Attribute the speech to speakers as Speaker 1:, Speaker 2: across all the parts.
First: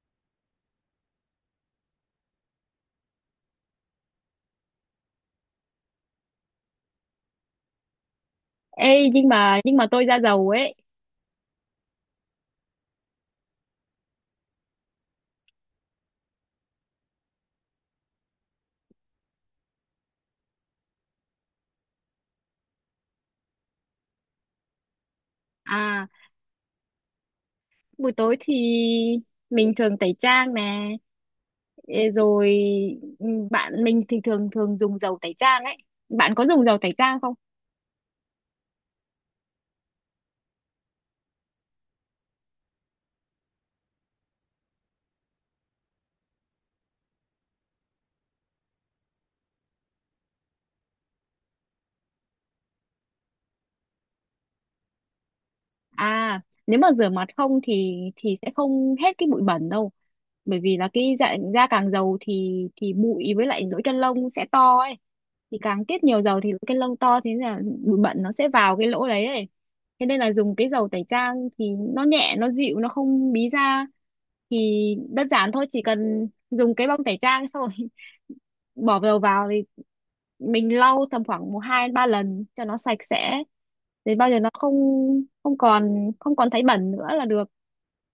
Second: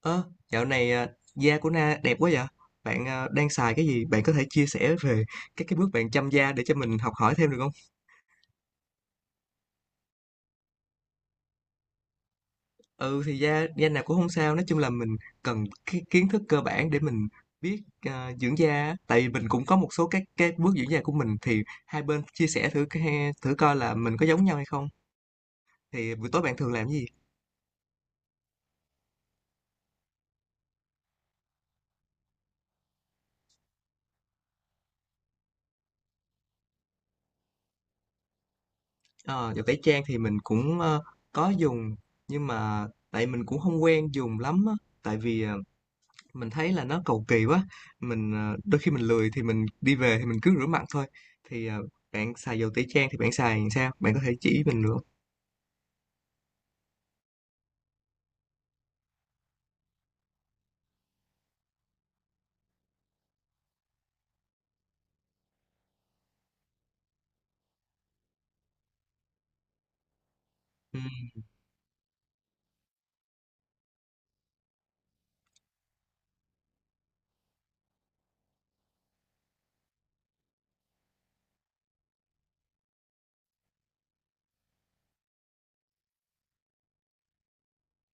Speaker 1: Ơ, dạo này, da của Na đẹp quá vậy? Bạn à, đang xài cái gì? Bạn có thể chia sẻ về các cái bước bạn chăm da để cho mình học hỏi thêm được không?
Speaker 2: Ê, nhưng mà tôi da dầu ấy.
Speaker 1: Ừ thì da da nào cũng không sao, nói chung là mình cần cái kiến thức cơ bản để mình biết dưỡng da, á. Tại vì mình cũng có một số các cái bước dưỡng da của mình thì hai bên chia sẻ thử thử coi là mình có giống nhau hay không.
Speaker 2: À,
Speaker 1: Thì buổi tối bạn thường làm cái gì?
Speaker 2: buổi tối thì mình thường tẩy trang nè. Ê, rồi ừ, bạn mình thì thường thường dùng dầu tẩy trang ấy. Bạn có dùng dầu tẩy trang không?
Speaker 1: Ờ, Đồ tẩy trang thì mình cũng có dùng nhưng mà tại mình cũng không quen dùng lắm á. Tại vì mình thấy là nó cầu kỳ quá mình đôi khi mình lười thì mình đi về thì mình cứ rửa mặt thôi thì bạn xài dầu tẩy trang thì bạn xài làm sao bạn có thể chỉ mình được không?
Speaker 2: À, nếu mà rửa mặt không thì sẽ không hết cái bụi bẩn đâu. Bởi vì là cái da, da càng dầu thì bụi với lại lỗ chân lông sẽ to ấy. Thì càng tiết nhiều dầu thì lỗ chân lông to, thế nên là bụi bẩn nó sẽ vào cái lỗ đấy ấy. Thế nên là dùng cái dầu
Speaker 1: Ừ,
Speaker 2: tẩy trang thì nó nhẹ, nó dịu, nó không bí da. Thì đơn giản thôi, chỉ cần dùng cái bông tẩy trang xong rồi bỏ dầu vào thì mình lau tầm khoảng một hai ba lần cho nó sạch sẽ, đến bao giờ nó không không còn thấy bẩn nữa là được.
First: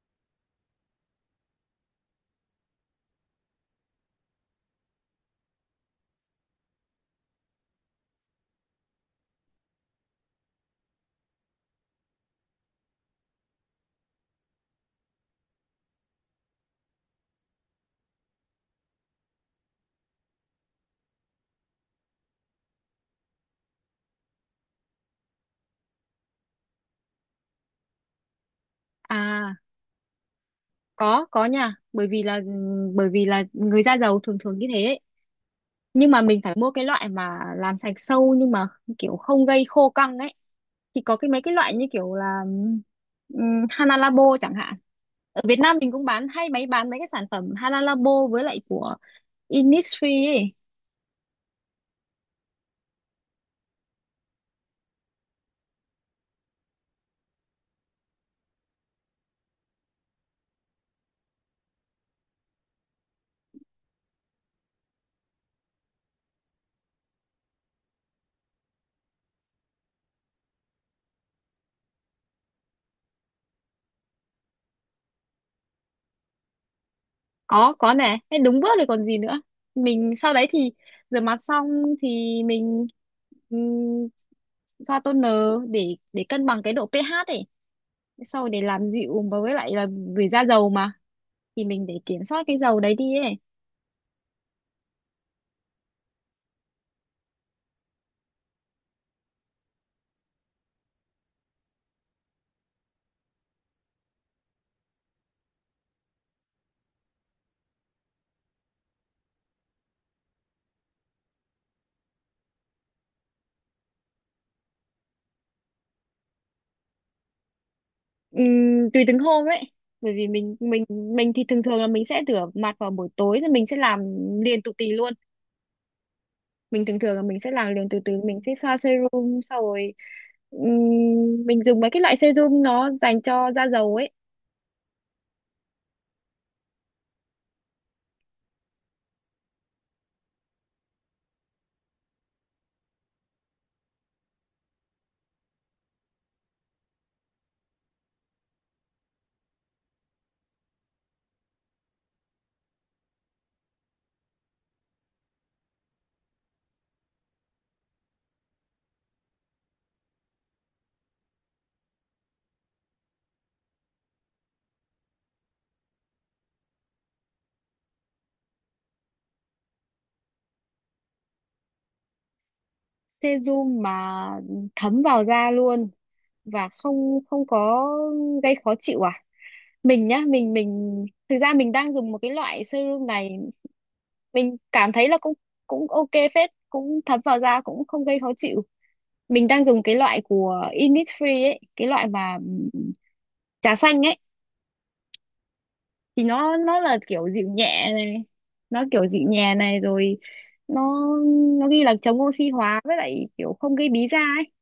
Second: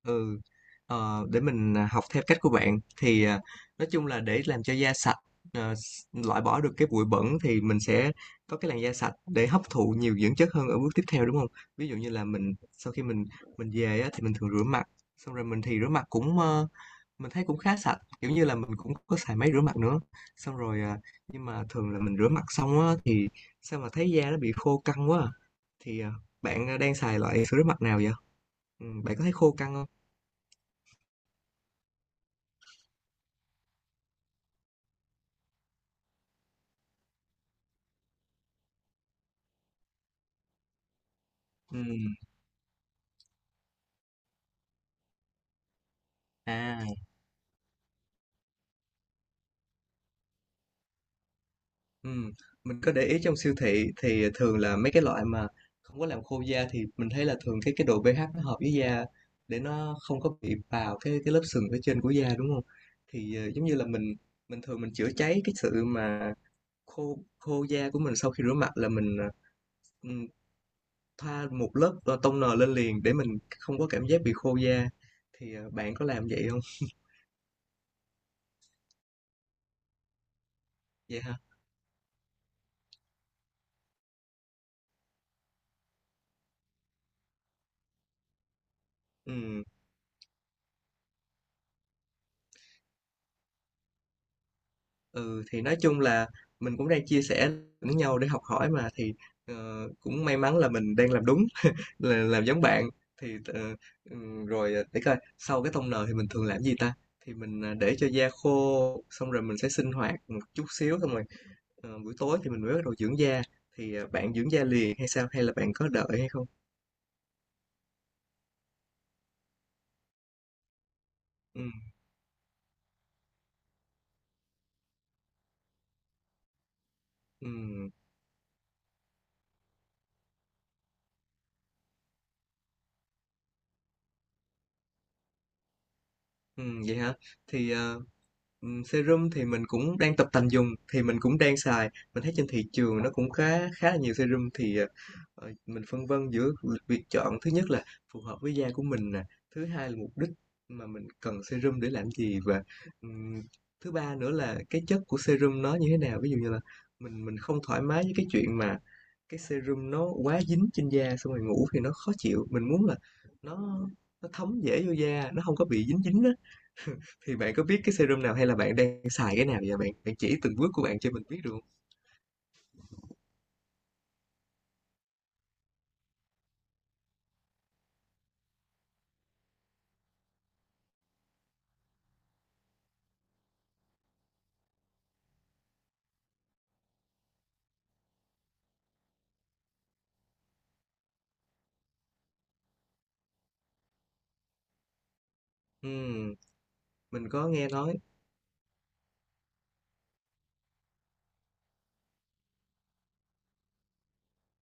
Speaker 1: ừ. Để mình học theo cách của bạn thì nói chung là để làm cho da sạch, loại bỏ được cái bụi bẩn thì mình sẽ có cái làn da sạch để hấp thụ nhiều dưỡng chất hơn ở bước tiếp theo, đúng không? Ví dụ như là mình, sau khi mình về á, thì mình thường rửa mặt xong rồi mình thì rửa mặt cũng ờ, Mình thấy cũng khá sạch, kiểu như là, mình cũng có xài máy rửa mặt nữa. Xong rồi, nhưng mà thường là mình rửa mặt xong á thì sao mà thấy da nó bị khô căng quá à. Thì, bạn, đang xài loại sữa rửa mặt nào vậy? Bạn có thấy khô
Speaker 2: À,
Speaker 1: căng không?
Speaker 2: có nha, bởi vì là người da dầu thường thường như thế ấy. Nhưng mà mình phải mua cái loại mà làm sạch sâu nhưng mà kiểu không gây khô căng ấy. Thì có cái mấy cái loại như kiểu
Speaker 1: Ừm,
Speaker 2: là Hana Labo chẳng hạn, ở Việt Nam mình cũng bán, hay mấy
Speaker 1: à,
Speaker 2: bán mấy cái sản phẩm Hana Labo với lại của Innisfree ấy.
Speaker 1: ừm, mình có để ý trong siêu thị thì thường là mấy cái loại mà không có làm khô da, thì mình thấy là thường cái độ pH nó hợp với da, để nó không có bị vào cái lớp sừng phía trên của da, đúng không? Thì, giống như là, mình thường mình chữa cháy cái sự mà khô khô da của mình sau khi rửa mặt là mình, thoa một lớp, toner lên liền để mình không có cảm giác bị khô da. Thì, bạn có làm vậy không?
Speaker 2: Có nè, thế đúng bước rồi còn gì nữa. Mình sau đấy thì rửa
Speaker 1: Vậy hả?
Speaker 2: mặt xong thì mình ừm, xoa toner để cân bằng cái độ pH ấy, sau rồi để làm dịu và với
Speaker 1: Ừm,
Speaker 2: lại là vì da dầu mà, thì mình để kiểm soát cái dầu đấy đi ấy.
Speaker 1: ừ, thì nói chung là mình cũng đang chia sẻ lẫn nhau để học hỏi mà, thì, cũng may mắn là mình đang làm đúng, là làm giống bạn. Thì, rồi, để coi, sau cái toner thì mình thường làm gì ta? Thì mình, để cho da khô, xong rồi mình sẽ sinh hoạt một chút xíu xong rồi. Buổi tối thì mình mới bắt đầu dưỡng da, thì bạn dưỡng da liền hay sao, hay là bạn có đợi hay không?
Speaker 2: Tùy từng hôm ấy, bởi vì mình mình thì
Speaker 1: Ừ,
Speaker 2: thường thường là mình sẽ rửa mặt vào buổi tối thì mình sẽ làm liền tụt tì luôn. Mình thường thường là mình sẽ làm liền,
Speaker 1: ừ,
Speaker 2: từ từ mình sẽ xoa serum sau rồi, mình dùng mấy cái loại serum nó dành cho da dầu ấy.
Speaker 1: ừ, vậy hả? Thì serum thì mình cũng đang tập tành dùng, thì mình cũng đang xài, mình thấy trên thị trường nó cũng khá khá là nhiều serum, thì mình phân vân giữa việc chọn, thứ nhất là phù hợp với da của mình nè, thứ hai là mục đích mà mình cần serum để làm gì, và ừm, thứ ba nữa là cái chất của serum nó như thế nào. Ví dụ như là mình không thoải mái với cái chuyện mà cái serum nó quá dính trên da, xong rồi ngủ thì nó khó chịu, mình muốn là nó nó thấm dễ vô da, nó không có bị dính dính á. Thì bạn có biết cái serum nào, hay là bạn đang xài cái nào vậy bạn? Bạn chỉ từng bước của bạn cho mình biết được hông?
Speaker 2: Serum mà thấm vào da luôn và không không có gây khó chịu à. Mình nhá, mình thực ra mình đang dùng một cái loại serum này, mình cảm thấy là cũng cũng ok phết, cũng thấm vào da, cũng không gây khó chịu. Mình đang dùng cái loại của Innisfree ấy, cái loại mà, trà xanh ấy. Thì
Speaker 1: Ừm,
Speaker 2: nó là kiểu
Speaker 1: mình có
Speaker 2: dịu
Speaker 1: nghe
Speaker 2: nhẹ
Speaker 1: nói.
Speaker 2: này, nó kiểu dịu nhẹ này, rồi nó ghi là chống oxy hóa với lại kiểu không gây bí da ấy.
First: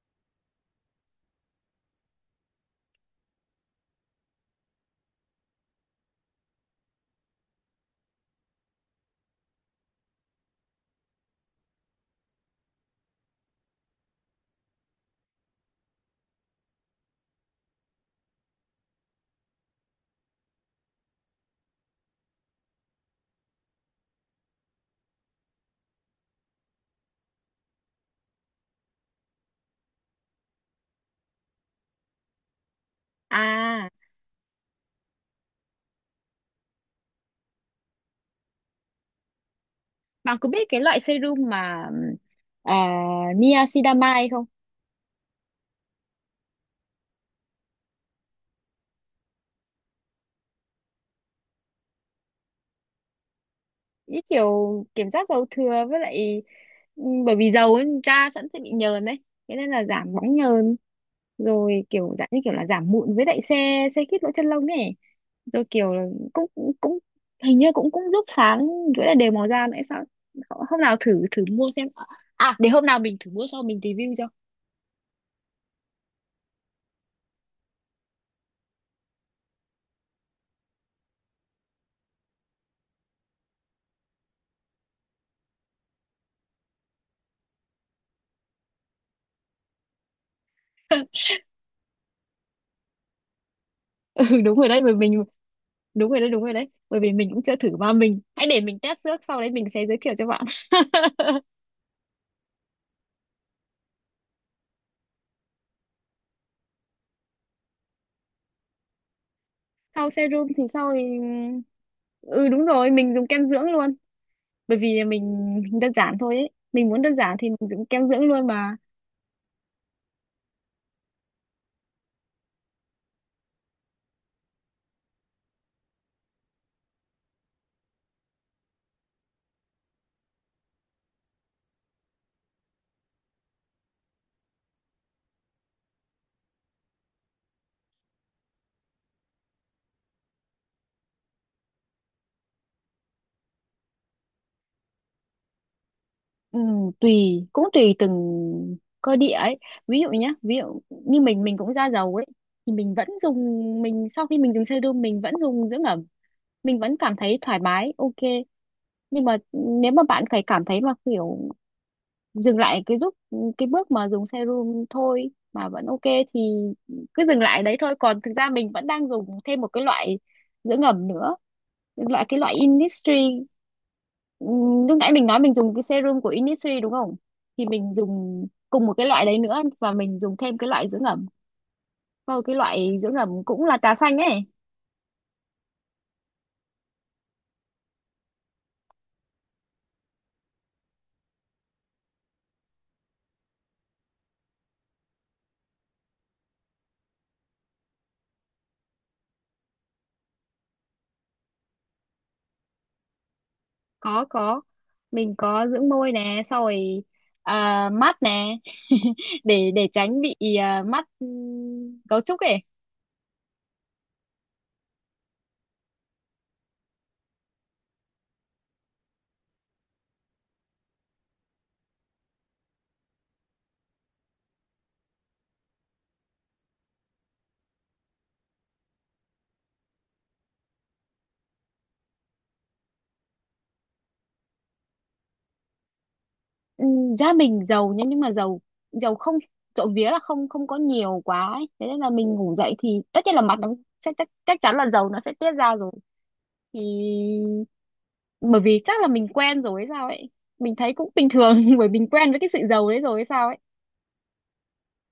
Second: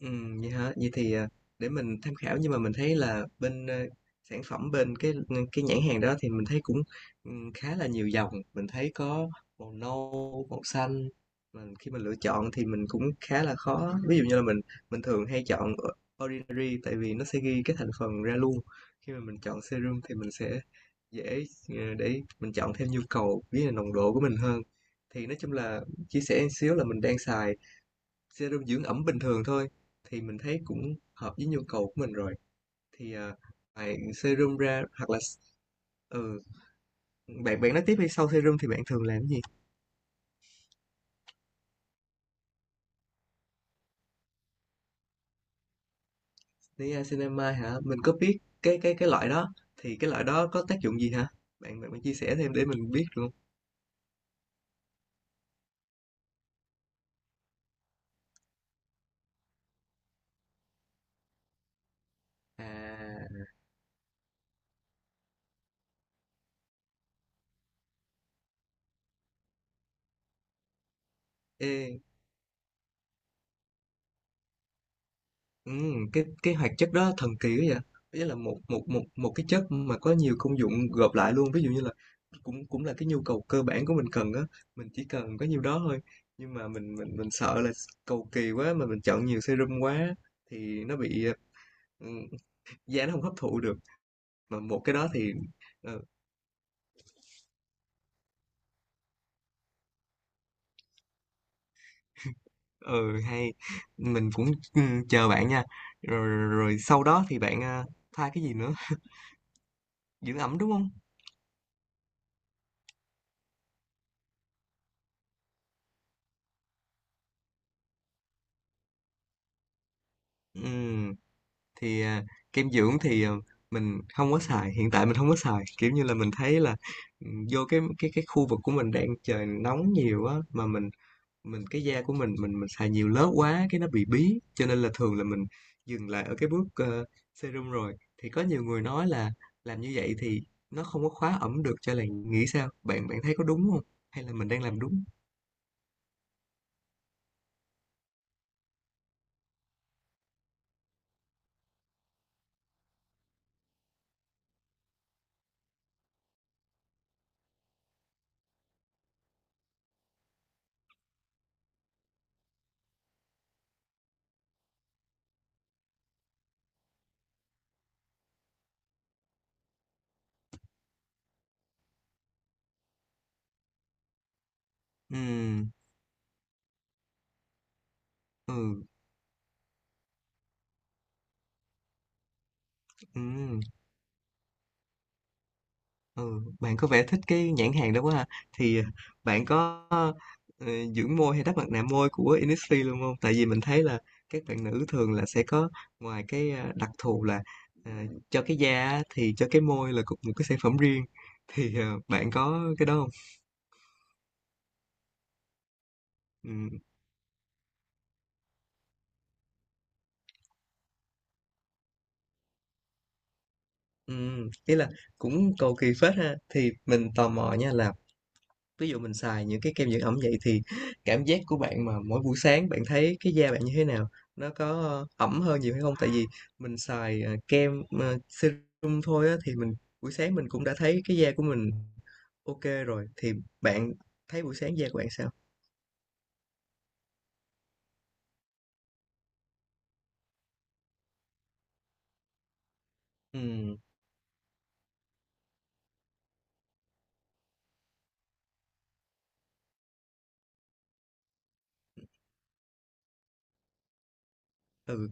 Speaker 1: Vậy hả? Vậy thì, để mình tham khảo, nhưng mà mình thấy là bên, sản phẩm bên cái, cái nhãn hàng đó thì mình thấy cũng, khá là nhiều dòng, mình thấy có màu nâu, màu xanh, mà khi mình lựa chọn thì mình cũng khá là khó. Ví dụ như là mình thường hay chọn Ordinary, tại vì nó sẽ ghi cái thành phần ra luôn. Khi mà mình chọn serum thì mình sẽ dễ, để mình chọn theo nhu cầu, với là nồng độ của mình hơn. Thì nói chung là chia sẻ một xíu là mình đang xài serum dưỡng ẩm bình thường thôi, thì mình thấy cũng hợp với nhu cầu của mình rồi, thì
Speaker 2: À,
Speaker 1: ngoài serum ra hoặc là ừ, bạn bạn nói tiếp hay sau serum thì bạn thường làm gì?
Speaker 2: bạn có biết cái loại serum mà, à, niacinamide không?
Speaker 1: Niacinamide hả? Mình có biết cái loại đó. Thì cái loại đó có tác dụng gì hả bạn bạn, bạn chia sẻ thêm để mình biết luôn.
Speaker 2: Như kiểu kiểm soát dầu thừa với lại, ừ, bởi vì dầu ấy, da sẵn sẽ bị nhờn đấy, thế nên là giảm bóng nhờn, rồi kiểu dạng như kiểu là giảm mụn với
Speaker 1: À
Speaker 2: lại xe xe khít lỗ chân lông ấy. Rồi kiểu là cũng cũng hình như cũng cũng giúp sáng với lại đều màu da nữa sao. Hôm nào thử thử mua
Speaker 1: ê
Speaker 2: xem. À, để hôm nào mình thử mua xong mình review cho.
Speaker 1: Cái hoạt chất đó thần kỳ quá vậy. Ý là một một một một cái chất mà có nhiều công dụng gộp lại luôn, ví dụ như là cũng cũng là cái nhu cầu cơ bản của mình cần á, mình chỉ cần có nhiêu đó thôi. Nhưng mà mình sợ là cầu kỳ quá mà mình chọn nhiều serum quá thì nó bị, ừm, da nó không hấp thụ được.
Speaker 2: Ừ đúng
Speaker 1: Mà
Speaker 2: rồi đấy,
Speaker 1: một cái
Speaker 2: bởi
Speaker 1: đó
Speaker 2: mình
Speaker 1: thì ừ,
Speaker 2: đúng rồi đấy, bởi vì mình cũng chưa thử mà, mình hãy để mình test trước, sau đấy mình sẽ giới thiệu cho bạn.
Speaker 1: ừ, hay, mình cũng chờ bạn nha. Rồi, rồi, rồi sau đó thì bạn à, pha cái gì nữa?
Speaker 2: Sau
Speaker 1: Dưỡng
Speaker 2: serum
Speaker 1: ẩm
Speaker 2: thì
Speaker 1: đúng không?
Speaker 2: sau thì ừ đúng rồi, mình dùng kem dưỡng luôn. Bởi vì mình đơn giản thôi ấy, mình muốn đơn giản thì mình dùng kem dưỡng luôn mà.
Speaker 1: Ừm. Thì kem dưỡng thì mình không có xài, hiện tại mình không có xài, kiểu như là mình thấy là vô cái khu vực của mình đang trời nóng nhiều á, mà mình cái da của mình xài nhiều lớp quá cái nó bị bí, cho nên là thường là mình dừng lại ở cái bước serum rồi. Thì có nhiều người nói là làm như vậy thì nó không có khóa ẩm được cho làn, nghĩ sao? Bạn bạn thấy có đúng không, hay là mình đang làm đúng?
Speaker 2: Ừ, tùy, cũng tùy từng cơ địa ấy. Ví dụ nhé, ví dụ như mình cũng da dầu ấy, thì mình vẫn dùng. Mình sau khi mình dùng serum mình vẫn dùng dưỡng ẩm, mình vẫn cảm thấy thoải mái, ok. Nhưng mà nếu mà bạn phải cảm thấy mà kiểu dừng lại cái giúp cái bước mà dùng serum thôi mà vẫn ok thì cứ dừng lại đấy thôi. Còn thực ra mình vẫn đang dùng thêm một cái loại dưỡng ẩm nữa, loại cái loại Innisfree. Lúc nãy mình nói mình
Speaker 1: Ừ,
Speaker 2: dùng cái serum của Innisfree đúng không, thì mình dùng
Speaker 1: ừ,
Speaker 2: cùng một cái loại đấy nữa, và mình dùng thêm cái loại dưỡng ẩm. Sau cái loại dưỡng ẩm
Speaker 1: ừ.
Speaker 2: cũng là trà xanh ấy.
Speaker 1: Ừ, bạn có vẻ thích cái nhãn hàng đó quá ha. Thì bạn có ờ, dưỡng môi hay đắp mặt nạ môi của Innisfree luôn không? Tại vì mình thấy là các bạn nữ thường là sẽ có, ngoài cái đặc thù là ờ, cho cái da á, thì cho cái môi là cũng một cái sản phẩm riêng. Thì bạn có cái đó không?
Speaker 2: Có, mình có dưỡng môi nè,
Speaker 1: Ừ,
Speaker 2: sau rồi à, mắt nè. Để tránh bị à, mắt, cấu trúc ấy.
Speaker 1: ừ, ý là cũng cầu kỳ phết ha. Thì mình tò mò nha, là ví dụ mình xài những cái kem dưỡng ẩm vậy thì cảm giác của bạn mà mỗi buổi sáng bạn thấy cái da bạn như thế nào, nó có ẩm hơn nhiều hay không? Tại vì mình xài serum thôi á, thì mình buổi sáng mình cũng đã thấy cái da của mình ok rồi, thì bạn thấy buổi sáng da của bạn sao?
Speaker 2: Ừ, gia mình giàu nhá, nhưng mà giàu giàu không trộm vía là không không có nhiều quá ấy. Thế nên là mình ngủ dậy thì tất nhiên là mặt nó
Speaker 1: Ừ,
Speaker 2: sẽ chắc chắn là dầu nó sẽ tiết ra rồi. Thì bởi vì chắc là mình quen rồi hay sao ấy, mình thấy cũng bình thường. Bởi mình quen với cái sự giàu đấy rồi hay sao ấy.
Speaker 1: ừ.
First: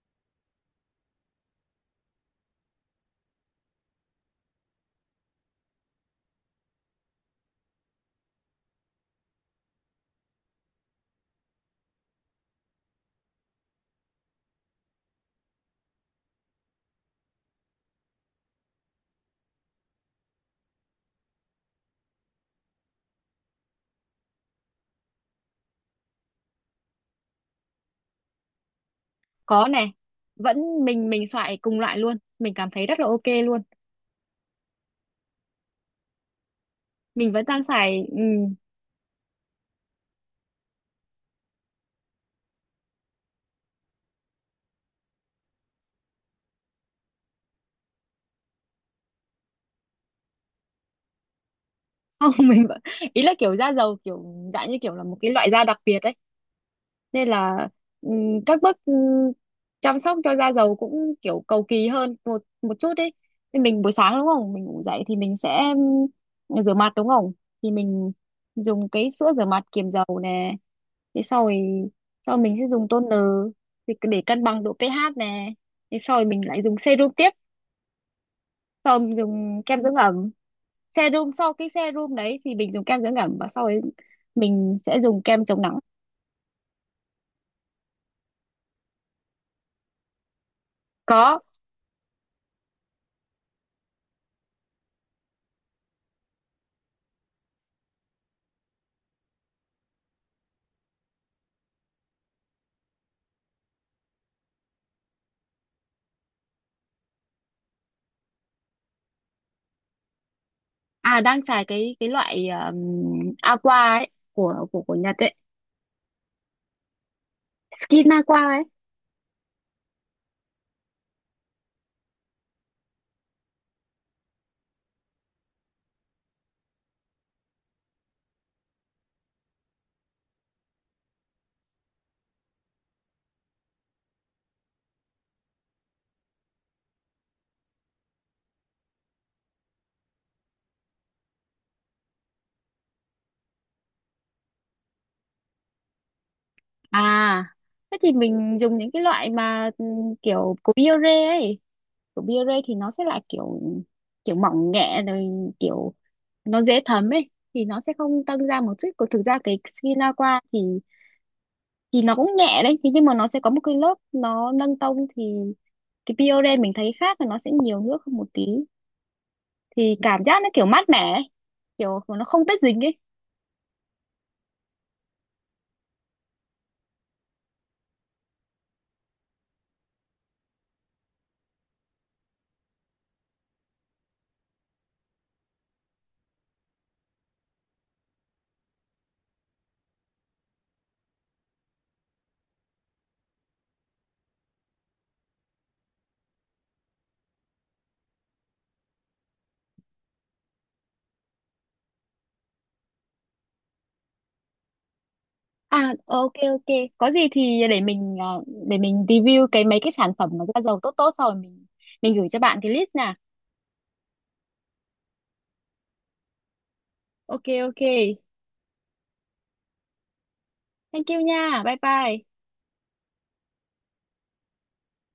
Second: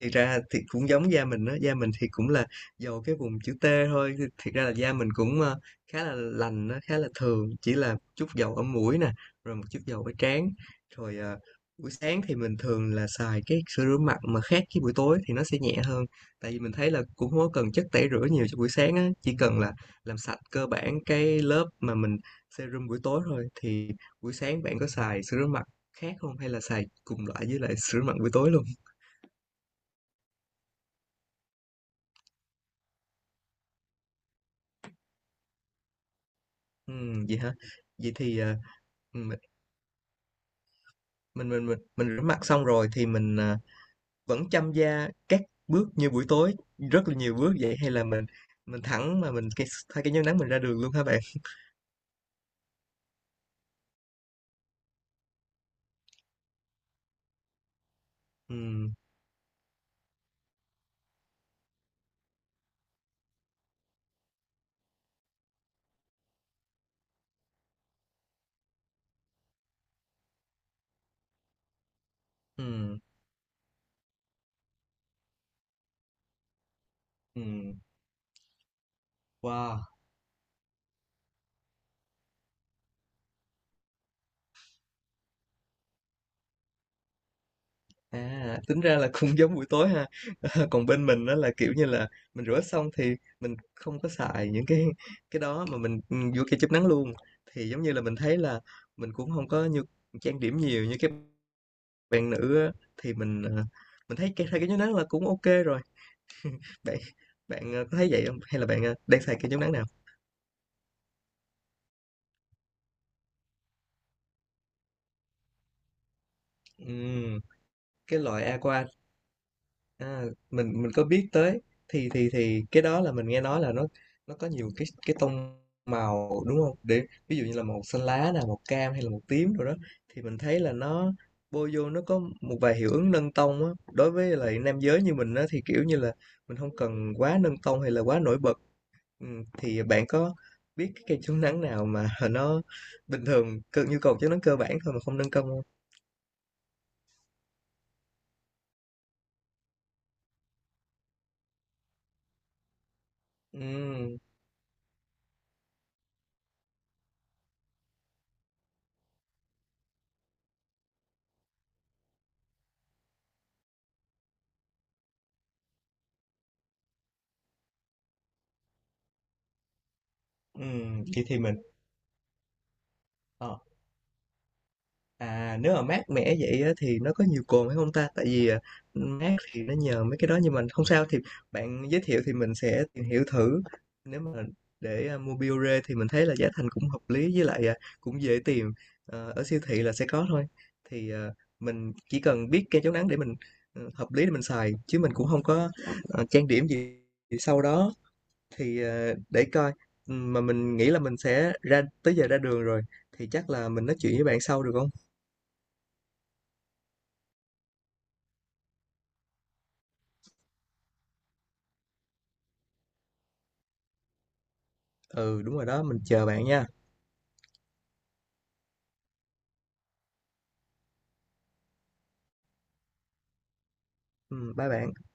Speaker 1: Thiệt ra thì cũng giống da mình đó, da mình thì cũng là dầu cái vùng chữ T thôi, thì thiệt ra là da mình cũng, khá là lành, nó khá là thường, chỉ là chút dầu ở mũi nè, rồi một chút dầu ở trán. Rồi, buổi sáng thì mình thường là xài cái sữa rửa mặt mà khác với buổi tối, thì nó sẽ nhẹ hơn, tại vì mình thấy là cũng không có cần chất tẩy rửa nhiều cho buổi sáng á, chỉ cần là làm sạch cơ bản cái lớp mà mình serum buổi tối thôi. Thì buổi sáng bạn có xài sữa rửa mặt khác không, hay là xài cùng loại với lại sữa rửa mặt buổi tối luôn?
Speaker 2: Có này, vẫn mình xoài cùng loại luôn, mình cảm thấy rất là ok luôn. Mình
Speaker 1: Vậy
Speaker 2: vẫn
Speaker 1: hả?
Speaker 2: đang xài
Speaker 1: Vậy
Speaker 2: ừ,
Speaker 1: thì, mình mình rửa mặt xong rồi thì mình, vẫn chăm da các bước như buổi tối, rất là nhiều bước vậy, hay là mình thẳng mà mình thay cái chống nắng mình ra đường luôn hả bạn?
Speaker 2: không. Mình vẫn, ý là kiểu da dầu kiểu dạng như kiểu là một cái loại da đặc biệt ấy, nên là, các bước,
Speaker 1: Ừm,
Speaker 2: chăm sóc cho da dầu cũng kiểu cầu kỳ hơn một một chút ấy. Nên mình buổi sáng đúng không, mình ngủ dậy thì mình sẽ, rửa mặt đúng không, thì mình dùng cái sữa rửa mặt kiềm dầu nè. Thế sau rồi sau mình sẽ dùng
Speaker 1: ừm,
Speaker 2: toner, thì cứ để cân bằng độ pH nè. Thế sau rồi mình lại dùng serum tiếp,
Speaker 1: ừm,
Speaker 2: sau mình dùng
Speaker 1: wow,
Speaker 2: kem dưỡng ẩm. Serum sau cái serum đấy thì mình dùng kem dưỡng ẩm, và sau ấy mình sẽ dùng kem chống nắng.
Speaker 1: tính ra là cũng giống buổi tối ha. Còn bên mình đó
Speaker 2: Có.
Speaker 1: là, kiểu như là, mình rửa xong thì mình không có xài những cái đó, mà mình, vô kem chụp nắng luôn. Thì giống như là mình thấy là mình cũng không có như trang điểm nhiều như cái bạn nữ á, thì mình, mình thấy cái hai cái chống nắng là cũng ok rồi. Bạn bạn, ờ, có thấy vậy không? Hay là bạn, đang xài kem chống nắng nào?
Speaker 2: À đang xài cái loại aqua ấy, của Nhật ấy,
Speaker 1: Ừm,
Speaker 2: skin
Speaker 1: cái
Speaker 2: aqua
Speaker 1: loại
Speaker 2: ấy.
Speaker 1: Aqua, a, mình có biết tới, thì cái đó là mình nghe nói là nó có nhiều cái tông màu, đúng không? Để ví dụ như là màu xanh lá nè, màu cam hay là màu tím rồi đó, thì mình thấy là nó bôi vô nó có một vài hiệu ứng nâng tông á. Đối với lại nam giới như mình á, thì, kiểu như là, mình không cần quá nâng tông hay là quá nổi bật. Ừ, thì bạn có biết cái cây chống nắng nào mà nó bình thường cơ, nhu cầu chống nắng cơ bản thôi mà không nâng công không?
Speaker 2: À thế thì mình dùng những cái loại mà, kiểu của Biore ấy. Của Biore thì nó sẽ là
Speaker 1: Ừ,
Speaker 2: kiểu kiểu mỏng nhẹ, rồi kiểu nó dễ thấm ấy, thì nó sẽ không tăng ra một chút. Còn thực ra cái skin aqua thì nó cũng nhẹ đấy, thế nhưng mà nó sẽ có một cái lớp nó nâng tông. Thì cái Biore mình thấy khác là nó sẽ nhiều nước hơn một tí, thì cảm giác nó
Speaker 1: ừ,
Speaker 2: kiểu mát mẻ
Speaker 1: vậy
Speaker 2: ấy,
Speaker 1: thì mình
Speaker 2: kiểu nó không bết dính ấy.
Speaker 1: ờ, À nếu mà mát mẻ vậy á, thì nó có nhiều cồn hay không ta? Tại vì mát thì nó nhờ mấy cái đó, nhưng mà không sao, thì bạn giới thiệu thì mình sẽ tìm hiểu thử. Nếu mà để mua Biore thì mình thấy là giá thành cũng hợp lý, với lại cũng dễ tìm. Ở siêu thị là sẽ có thôi. Thì mình chỉ cần biết kem chống nắng để mình hợp lý để mình xài, chứ mình cũng không có trang điểm gì. Thì sau đó thì để coi, mà mình nghĩ là mình sẽ ra tới giờ ra đường rồi, thì chắc là mình nói chuyện với bạn sau được không?
Speaker 2: À, ok ok. Có gì thì để mình ờ, để mình review cái mấy cái sản phẩm mà da dầu tốt tốt, xong rồi mình gửi cho bạn cái list nha.
Speaker 1: Ừ, đúng rồi đó, mình chờ bạn nha.
Speaker 2: Ok ok. Thank you nha. Bye bye.
Speaker 1: Bye bạn.